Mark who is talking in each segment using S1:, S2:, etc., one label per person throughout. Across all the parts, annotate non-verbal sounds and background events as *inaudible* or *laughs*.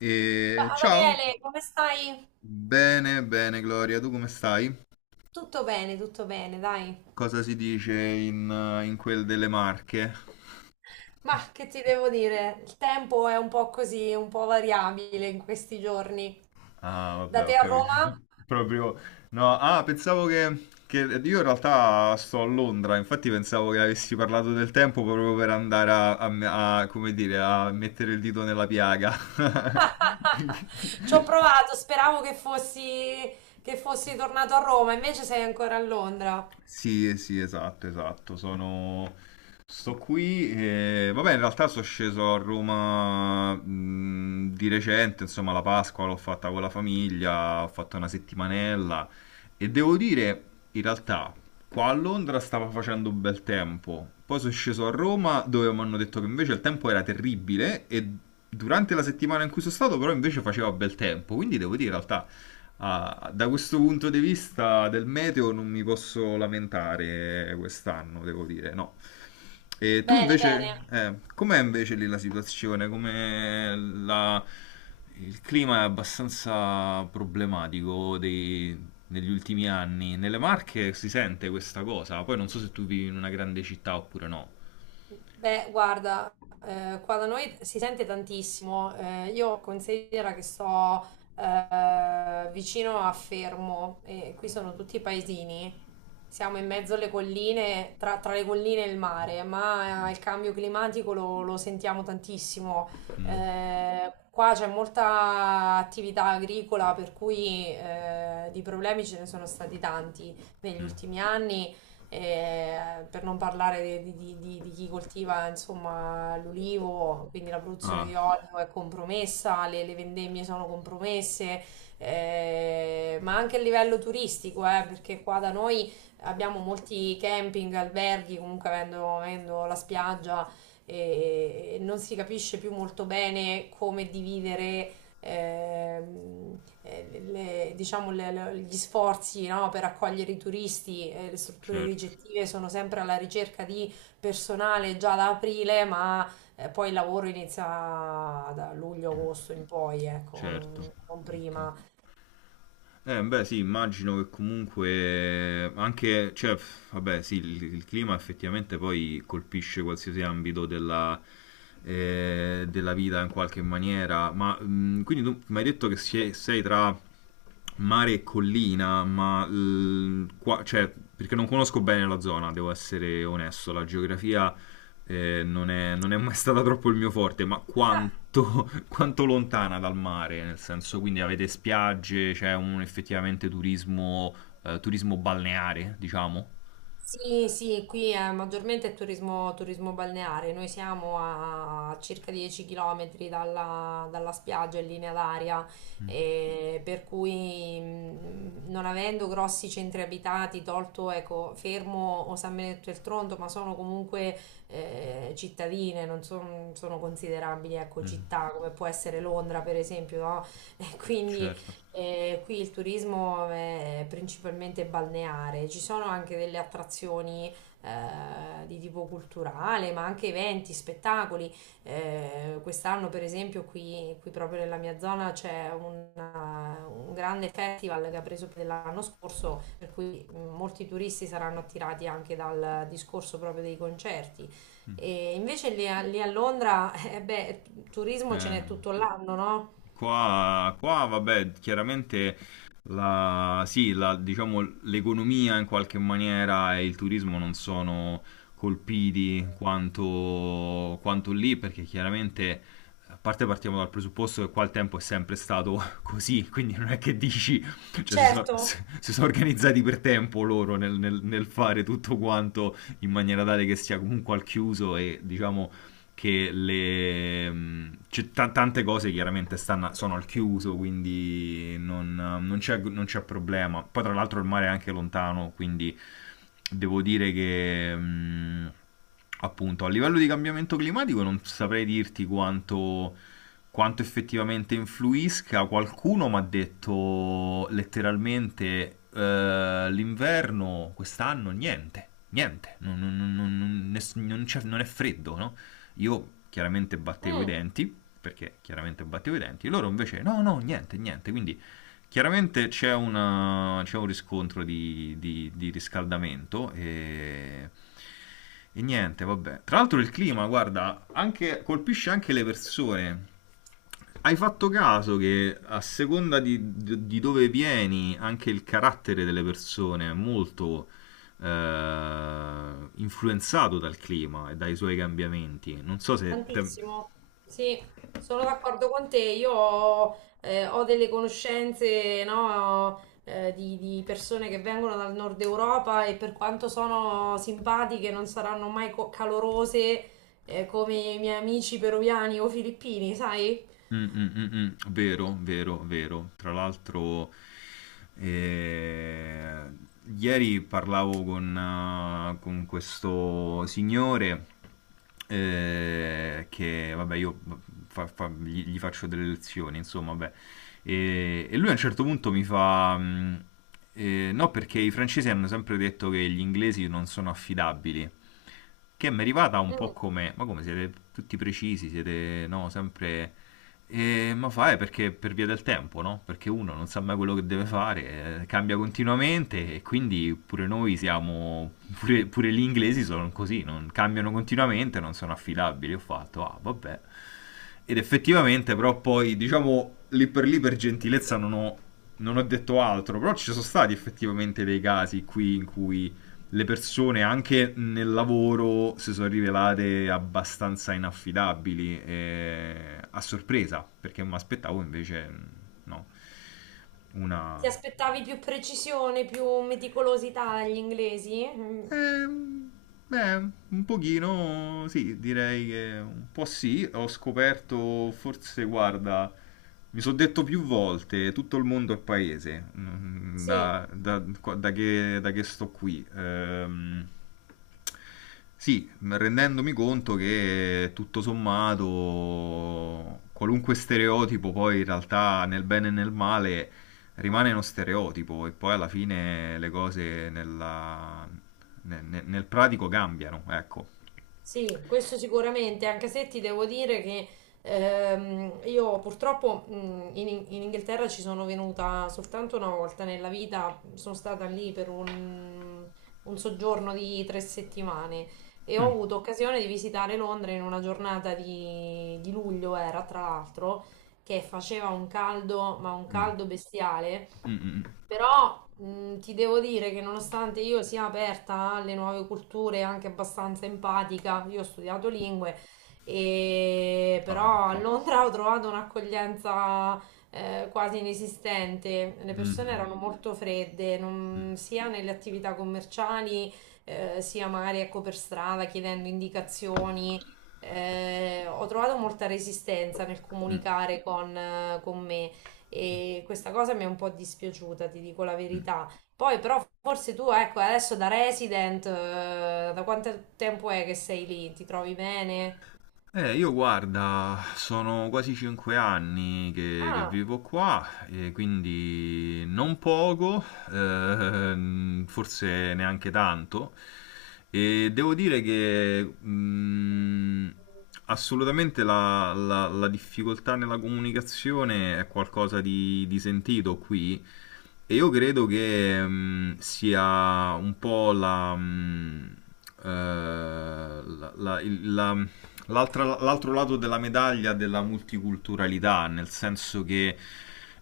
S1: E
S2: Ma
S1: ciao,
S2: Daniele, come stai?
S1: bene, bene Gloria, tu come stai?
S2: Tutto bene, dai.
S1: Cosa si dice in quel delle Marche?
S2: Ma che ti devo dire? Il tempo è un po' così, un po' variabile in questi giorni.
S1: Ah,
S2: Da
S1: vabbè, ho
S2: te a
S1: capito.
S2: Roma?
S1: *laughs* Proprio, no, pensavo che io in realtà sto a Londra, infatti pensavo che avessi parlato del tempo proprio per andare come dire, a mettere il dito nella piaga. *laughs*
S2: *laughs* Ci ho provato, speravo che fossi tornato a Roma, invece sei ancora a Londra.
S1: Sì, sì, esatto, esatto. Sono. Sto qui e. Vabbè, in realtà sono sceso a Roma di recente, insomma, la Pasqua l'ho fatta con la famiglia, ho fatto una settimanella e devo dire, in realtà, qua a Londra stava facendo un bel tempo. Poi sono sceso a Roma dove mi hanno detto che invece il tempo era terribile e durante la settimana in cui sono stato però invece faceva bel tempo. Quindi devo dire, in realtà, da questo punto di vista del meteo non mi posso lamentare quest'anno, devo dire, no. E tu
S2: Bene,
S1: invece,
S2: bene.
S1: com'è invece lì la situazione? Come la. Il clima è abbastanza problematico negli ultimi anni. Nelle Marche si sente questa cosa, poi non so se tu vivi in una grande città oppure no.
S2: Beh, guarda, qua da noi si sente tantissimo. Io considero che sto vicino a Fermo e qui sono tutti paesini. Siamo in mezzo alle colline, tra le colline e il mare, ma il cambio climatico lo sentiamo tantissimo.
S1: Mm,
S2: Qua c'è molta attività agricola, per cui di problemi ce ne sono stati tanti negli
S1: mm.
S2: ultimi anni per non parlare di chi coltiva insomma l'olivo, quindi la produzione
S1: Ah,
S2: di olio è compromessa, le vendemmie sono compromesse, ma anche a livello turistico, perché qua da noi abbiamo molti camping, alberghi, comunque avendo la spiaggia e non si capisce più molto bene come dividere diciamo, gli sforzi, no, per accogliere i turisti. Eh, le strutture
S1: certo,
S2: ricettive sono sempre alla ricerca di personale già da aprile, ma poi il lavoro inizia da luglio-agosto in poi, ecco. Non,
S1: certo.
S2: non
S1: Ok.
S2: prima.
S1: Beh, sì, immagino che comunque anche, cioè, pff, vabbè, sì, il clima effettivamente poi colpisce qualsiasi ambito della vita in qualche maniera, ma quindi tu mi hai detto che sei tra mare e collina, ma cioè, perché non conosco bene la zona, devo essere onesto, la geografia non è mai stata troppo il mio forte, ma quanto, *laughs* quanto lontana dal mare, nel senso, quindi avete spiagge, c'è un effettivamente turismo, turismo balneare, diciamo.
S2: Sì, sì, qui è maggiormente turismo, turismo balneare. Noi siamo a circa 10 km dalla, dalla spiaggia in linea d'aria,
S1: Mm,
S2: e per cui non avendo grossi centri abitati, tolto ecco, Fermo o San Benedetto del Tronto, ma sono comunque cittadine, non son- sono considerabili ecco,
S1: mm,
S2: città come può essere Londra, per esempio, no? Quindi
S1: certo.
S2: qui il turismo è principalmente balneare, ci sono anche delle attrazioni di tipo culturale, ma anche eventi, spettacoli. Quest'anno, per esempio, qui, qui proprio nella mia zona c'è un grande festival che ha preso piede l'anno scorso, per cui molti turisti saranno attirati anche dal discorso proprio dei concerti. E invece lì a Londra, beh, turismo ce
S1: Eh,
S2: n'è tutto l'anno, no?
S1: Vabbè, chiaramente sì, diciamo, l'economia in qualche maniera e il turismo non sono colpiti quanto lì, perché chiaramente, a parte partiamo dal presupposto che qua il tempo è sempre stato *laughs* così, quindi non è che dici, cioè si,
S2: Certo.
S1: si sono organizzati per tempo loro nel fare tutto quanto in maniera tale che sia comunque al chiuso e diciamo che le. C'è tante cose chiaramente sono al chiuso, quindi non c'è problema. Poi tra l'altro il mare è anche lontano, quindi devo dire che. Appunto, a livello di cambiamento climatico non saprei dirti quanto, quanto effettivamente influisca. Qualcuno mi ha detto letteralmente l'inverno quest'anno niente, niente, non è freddo, no? Io chiaramente battevo i
S2: Mm,
S1: denti, perché chiaramente battevo i denti, loro invece no, no, niente, niente. Quindi chiaramente c'è, c'è un riscontro di riscaldamento e niente, vabbè. Tra l'altro il clima, guarda, colpisce anche le persone. Hai fatto caso che a seconda di dove vieni, anche il carattere delle persone è molto influenzato dal clima e dai suoi cambiamenti. Non so se te-
S2: tantissimo, sì, sono d'accordo con te. Io ho, ho delle conoscenze, no, di persone che vengono dal nord Europa e per quanto sono simpatiche, non saranno mai calorose, come i miei amici peruviani o filippini, sai?
S1: Mm, mm, mm, mm. Vero, vero, vero. Tra l'altro, eh, ieri parlavo con questo signore che, vabbè, io gli faccio delle lezioni, insomma, vabbè. E, lui a un certo punto mi fa: no, perché i francesi hanno sempre detto che gli inglesi non sono affidabili che mi è arrivata un po'
S2: Mm.
S1: come, ma come siete tutti precisi, siete no, sempre. Ma fa è perché per via del tempo, no? Perché uno non sa mai quello che deve fare, cambia continuamente e quindi pure noi siamo, pure gli inglesi sono così, non cambiano continuamente, non sono affidabili. Ho fatto, vabbè. Ed effettivamente, però poi, diciamo, lì per gentilezza non ho, non ho detto altro, però ci sono stati effettivamente dei casi qui in cui le persone anche nel lavoro si sono rivelate abbastanza inaffidabili a sorpresa, perché mi aspettavo invece no,
S2: Ti
S1: una.
S2: aspettavi più precisione, più meticolosità dagli inglesi? Mm,
S1: Ehm, Beh, un pochino sì, direi che un po' sì. Ho scoperto, forse, guarda, mi sono detto più volte, tutto il mondo è paese, mm,
S2: sì.
S1: da che sto qui. Sì, rendendomi conto che tutto sommato, qualunque stereotipo poi in realtà nel bene e nel male rimane uno stereotipo e poi alla fine le cose nel pratico cambiano, ecco.
S2: Sì, questo sicuramente, anche se ti devo dire che io purtroppo in Inghilterra ci sono venuta soltanto una volta nella vita, sono stata lì per un soggiorno di 3 settimane e ho
S1: Mm.
S2: avuto occasione di visitare Londra in una giornata di luglio. Era tra l'altro, che faceva un caldo, ma un
S1: Mm.
S2: caldo bestiale.
S1: Mm, mm, mm.
S2: Però ti devo dire che nonostante io sia aperta alle nuove culture, e anche abbastanza empatica, io ho studiato lingue, e
S1: Ah,
S2: però a
S1: ok.
S2: Londra *laughs* ho trovato un'accoglienza quasi inesistente. Le
S1: Mm,
S2: persone
S1: mm,
S2: erano molto fredde, non-
S1: mm,
S2: sia nelle attività commerciali, sia magari ecco per strada chiedendo indicazioni. Ho trovato molta resistenza nel
S1: mm,
S2: comunicare con me e questa cosa mi è un po' dispiaciuta, ti dico la
S1: mm.
S2: verità. Poi però forse tu, ecco, adesso da resident, da quanto tempo è che sei lì? Ti trovi bene?
S1: Io guarda, sono quasi 5 anni che
S2: Ah,
S1: vivo qua e quindi non poco, forse neanche tanto. E devo dire che assolutamente la difficoltà nella comunicazione è qualcosa di sentito qui. E io credo che sia un po' eh, la- la- il- la- l'altro lato della medaglia della multiculturalità, nel senso che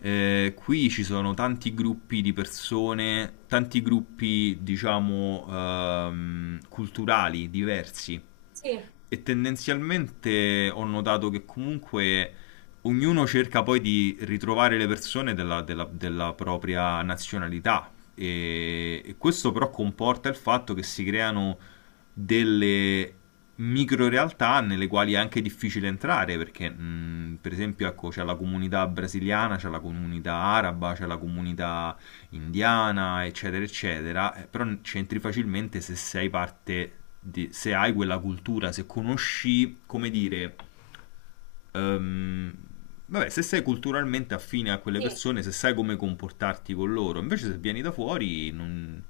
S1: qui ci sono tanti gruppi di persone, tanti gruppi, diciamo, culturali diversi
S2: sì,
S1: e tendenzialmente ho notato che comunque ognuno cerca poi di ritrovare le persone della propria nazionalità e questo però comporta il fatto che si creano delle micro realtà nelle quali è anche difficile entrare perché per esempio ecco, c'è la comunità brasiliana, c'è la comunità araba, c'è la comunità indiana, eccetera, eccetera, però c'entri facilmente se sei parte, di, se hai quella cultura, se conosci, come dire, ehm, vabbè, se sei culturalmente affine a quelle
S2: sì,
S1: persone, se sai come comportarti con loro, invece se vieni da fuori non-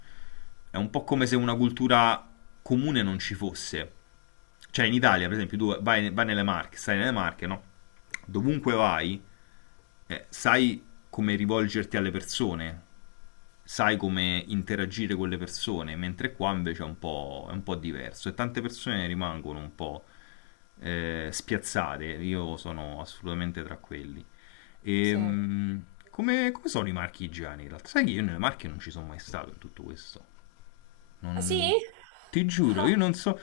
S1: è un po' come se una cultura comune non ci fosse. Cioè in Italia, per esempio, tu vai, vai nelle Marche, stai nelle Marche, no? Dovunque vai, sai come rivolgerti alle persone, sai come interagire con le persone, mentre qua invece è un po' diverso e tante persone rimangono un po' spiazzate, io sono assolutamente tra quelli. E,
S2: sì.
S1: mh, come sono i marchi igiani in realtà? Sai che io nelle Marche non ci sono mai stato in tutto questo.
S2: Ah, sì?
S1: Non- Ti giuro, io
S2: Ah.
S1: non so.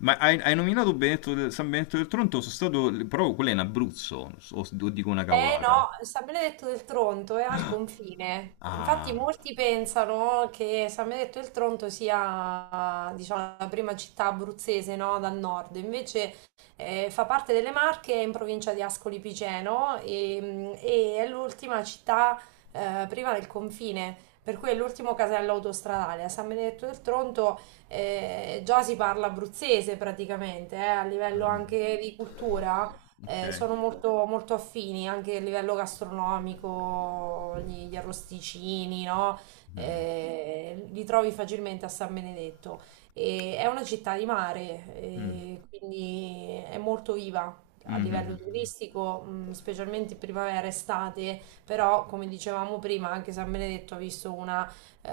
S1: Ma hai nominato San Benedetto del Tronto? Sono stato. Però quello è in Abruzzo, o dico una
S2: Eh
S1: cavolata.
S2: no, San Benedetto del Tronto è al confine. Infatti
S1: Ah,
S2: molti pensano che San Benedetto del Tronto sia, diciamo, la prima città abruzzese, no, dal nord. Invece fa parte delle Marche, è in provincia di Ascoli Piceno e, mm, e è l'ultima città prima del confine. Per cui è l'ultimo casello autostradale. A San Benedetto del Tronto già si parla abruzzese praticamente, a livello
S1: ah,
S2: anche di cultura
S1: ok.
S2: sono molto, molto affini anche a livello gastronomico, gli arrosticini, no?
S1: Mm,
S2: Li trovi facilmente a San Benedetto. E è una città di mare,
S1: mm,
S2: quindi è molto viva. A
S1: mm, mm,
S2: livello
S1: mm. Mm.
S2: turistico, specialmente primavera, estate, però come dicevamo prima, anche San Benedetto ha visto eh,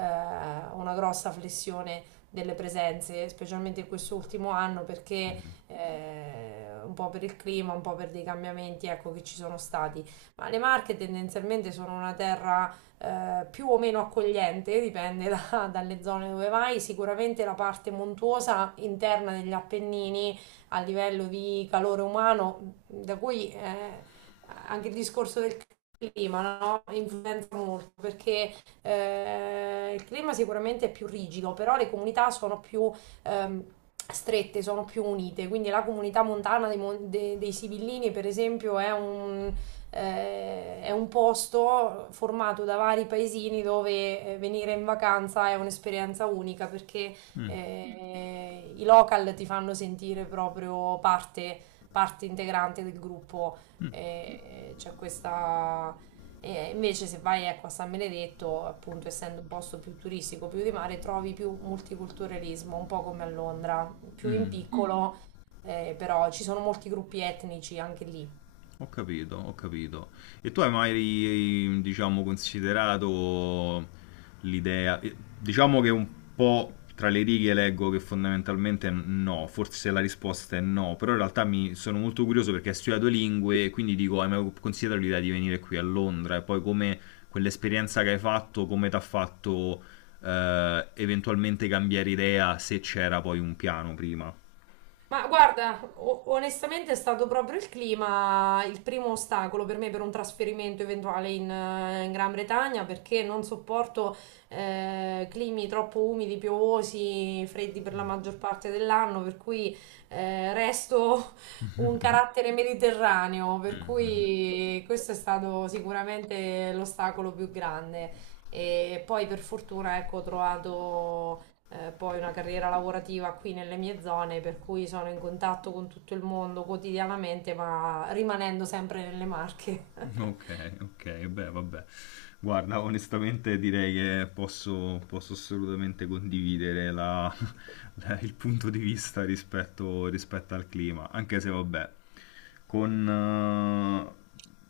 S2: una grossa flessione delle presenze, specialmente in quest'ultimo anno, perché un po' per il clima, un po' per dei cambiamenti, ecco, che ci sono stati. Ma le Marche tendenzialmente sono una terra più o meno accogliente, dipende *laughs* dalle zone dove vai. Sicuramente la parte montuosa interna degli Appennini a livello di calore umano, da cui anche il discorso del clima, clima no? Influenza molto perché il clima sicuramente è più rigido, però le comunità sono più ehm, strette, sono più unite. Quindi la comunità montana dei Sibillini, per esempio, è un posto formato da vari paesini dove venire in vacanza è un'esperienza unica perché
S1: Mm,
S2: i local ti fanno sentire proprio parte, parte integrante del gruppo. E, e c'è questa e invece se vai ecco, a San Benedetto, appunto, essendo un posto più turistico, più di mare, trovi più multiculturalismo, un po' come a Londra, più in Mm.
S1: mm,
S2: piccolo, però ci sono molti gruppi etnici anche lì.
S1: ho capito, ho capito. E tu hai mai, diciamo, considerato l'idea, diciamo che un po' tra le righe leggo che fondamentalmente no, forse la risposta è no, però in realtà mi sono molto curioso perché hai studiato lingue e quindi dico, hai mai considerato l'idea di venire qui a Londra e poi come quell'esperienza che hai fatto, come ti ha fatto eventualmente cambiare idea se c'era poi un piano prima?
S2: Ma guarda, onestamente è stato proprio il clima il primo ostacolo per me per un trasferimento eventuale in, in Gran Bretagna perché non sopporto climi troppo umidi, piovosi, freddi per la maggior parte dell'anno, per cui resto un carattere mediterraneo, per
S1: *laughs*
S2: cui questo è stato sicuramente l'ostacolo più grande. E poi per fortuna ecco, ho trovato poi una carriera lavorativa qui nelle mie zone, per cui sono in contatto con tutto il mondo quotidianamente, ma rimanendo sempre nelle Marche. *laughs*
S1: Ok, ok, beh, vabbè. Guarda, onestamente direi che posso assolutamente condividere la- *laughs* la- il punto di vista rispetto al clima, anche se vabbè, con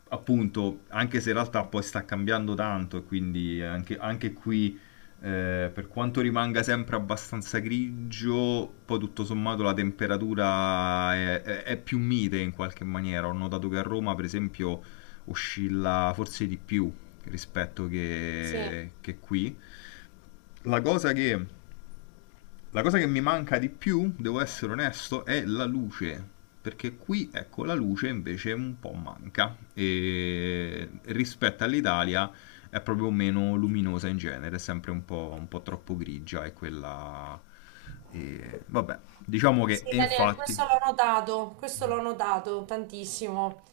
S1: appunto, anche se in realtà poi sta cambiando tanto e quindi anche qui, per quanto rimanga sempre abbastanza grigio, poi tutto sommato la temperatura è più mite in qualche maniera. Ho notato che a Roma, per esempio, oscilla forse di più rispetto
S2: Sì,
S1: che qui. La cosa che, la cosa che mi manca di più, devo essere onesto, è la luce. Perché qui, ecco, la luce invece un po' manca. E rispetto all'Italia è proprio meno luminosa in genere, è sempre un po' troppo grigia e quella. E vabbè, diciamo che
S2: sì,
S1: e
S2: Daniele,
S1: infatti.
S2: questo l'ho notato tantissimo.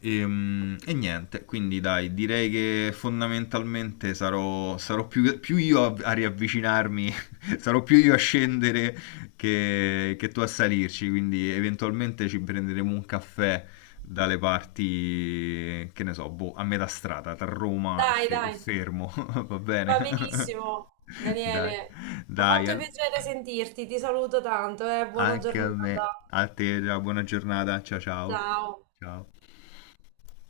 S1: E niente, quindi dai, direi che fondamentalmente sarò più io a riavvicinarmi, *laughs* sarò più io a scendere che tu a salirci, quindi eventualmente ci prenderemo un caffè dalle parti, che ne so, boh, a metà strada, tra Roma e,
S2: Dai,
S1: Fe- e
S2: dai,
S1: Fermo, *laughs* va bene?
S2: va
S1: *laughs*
S2: benissimo,
S1: Dai,
S2: Daniele. Mi ha
S1: dai,
S2: fatto
S1: al-
S2: piacere sentirti, ti saluto tanto, buona
S1: anche a me,
S2: giornata.
S1: a te, buona giornata, ciao ciao,
S2: Ciao.
S1: ciao.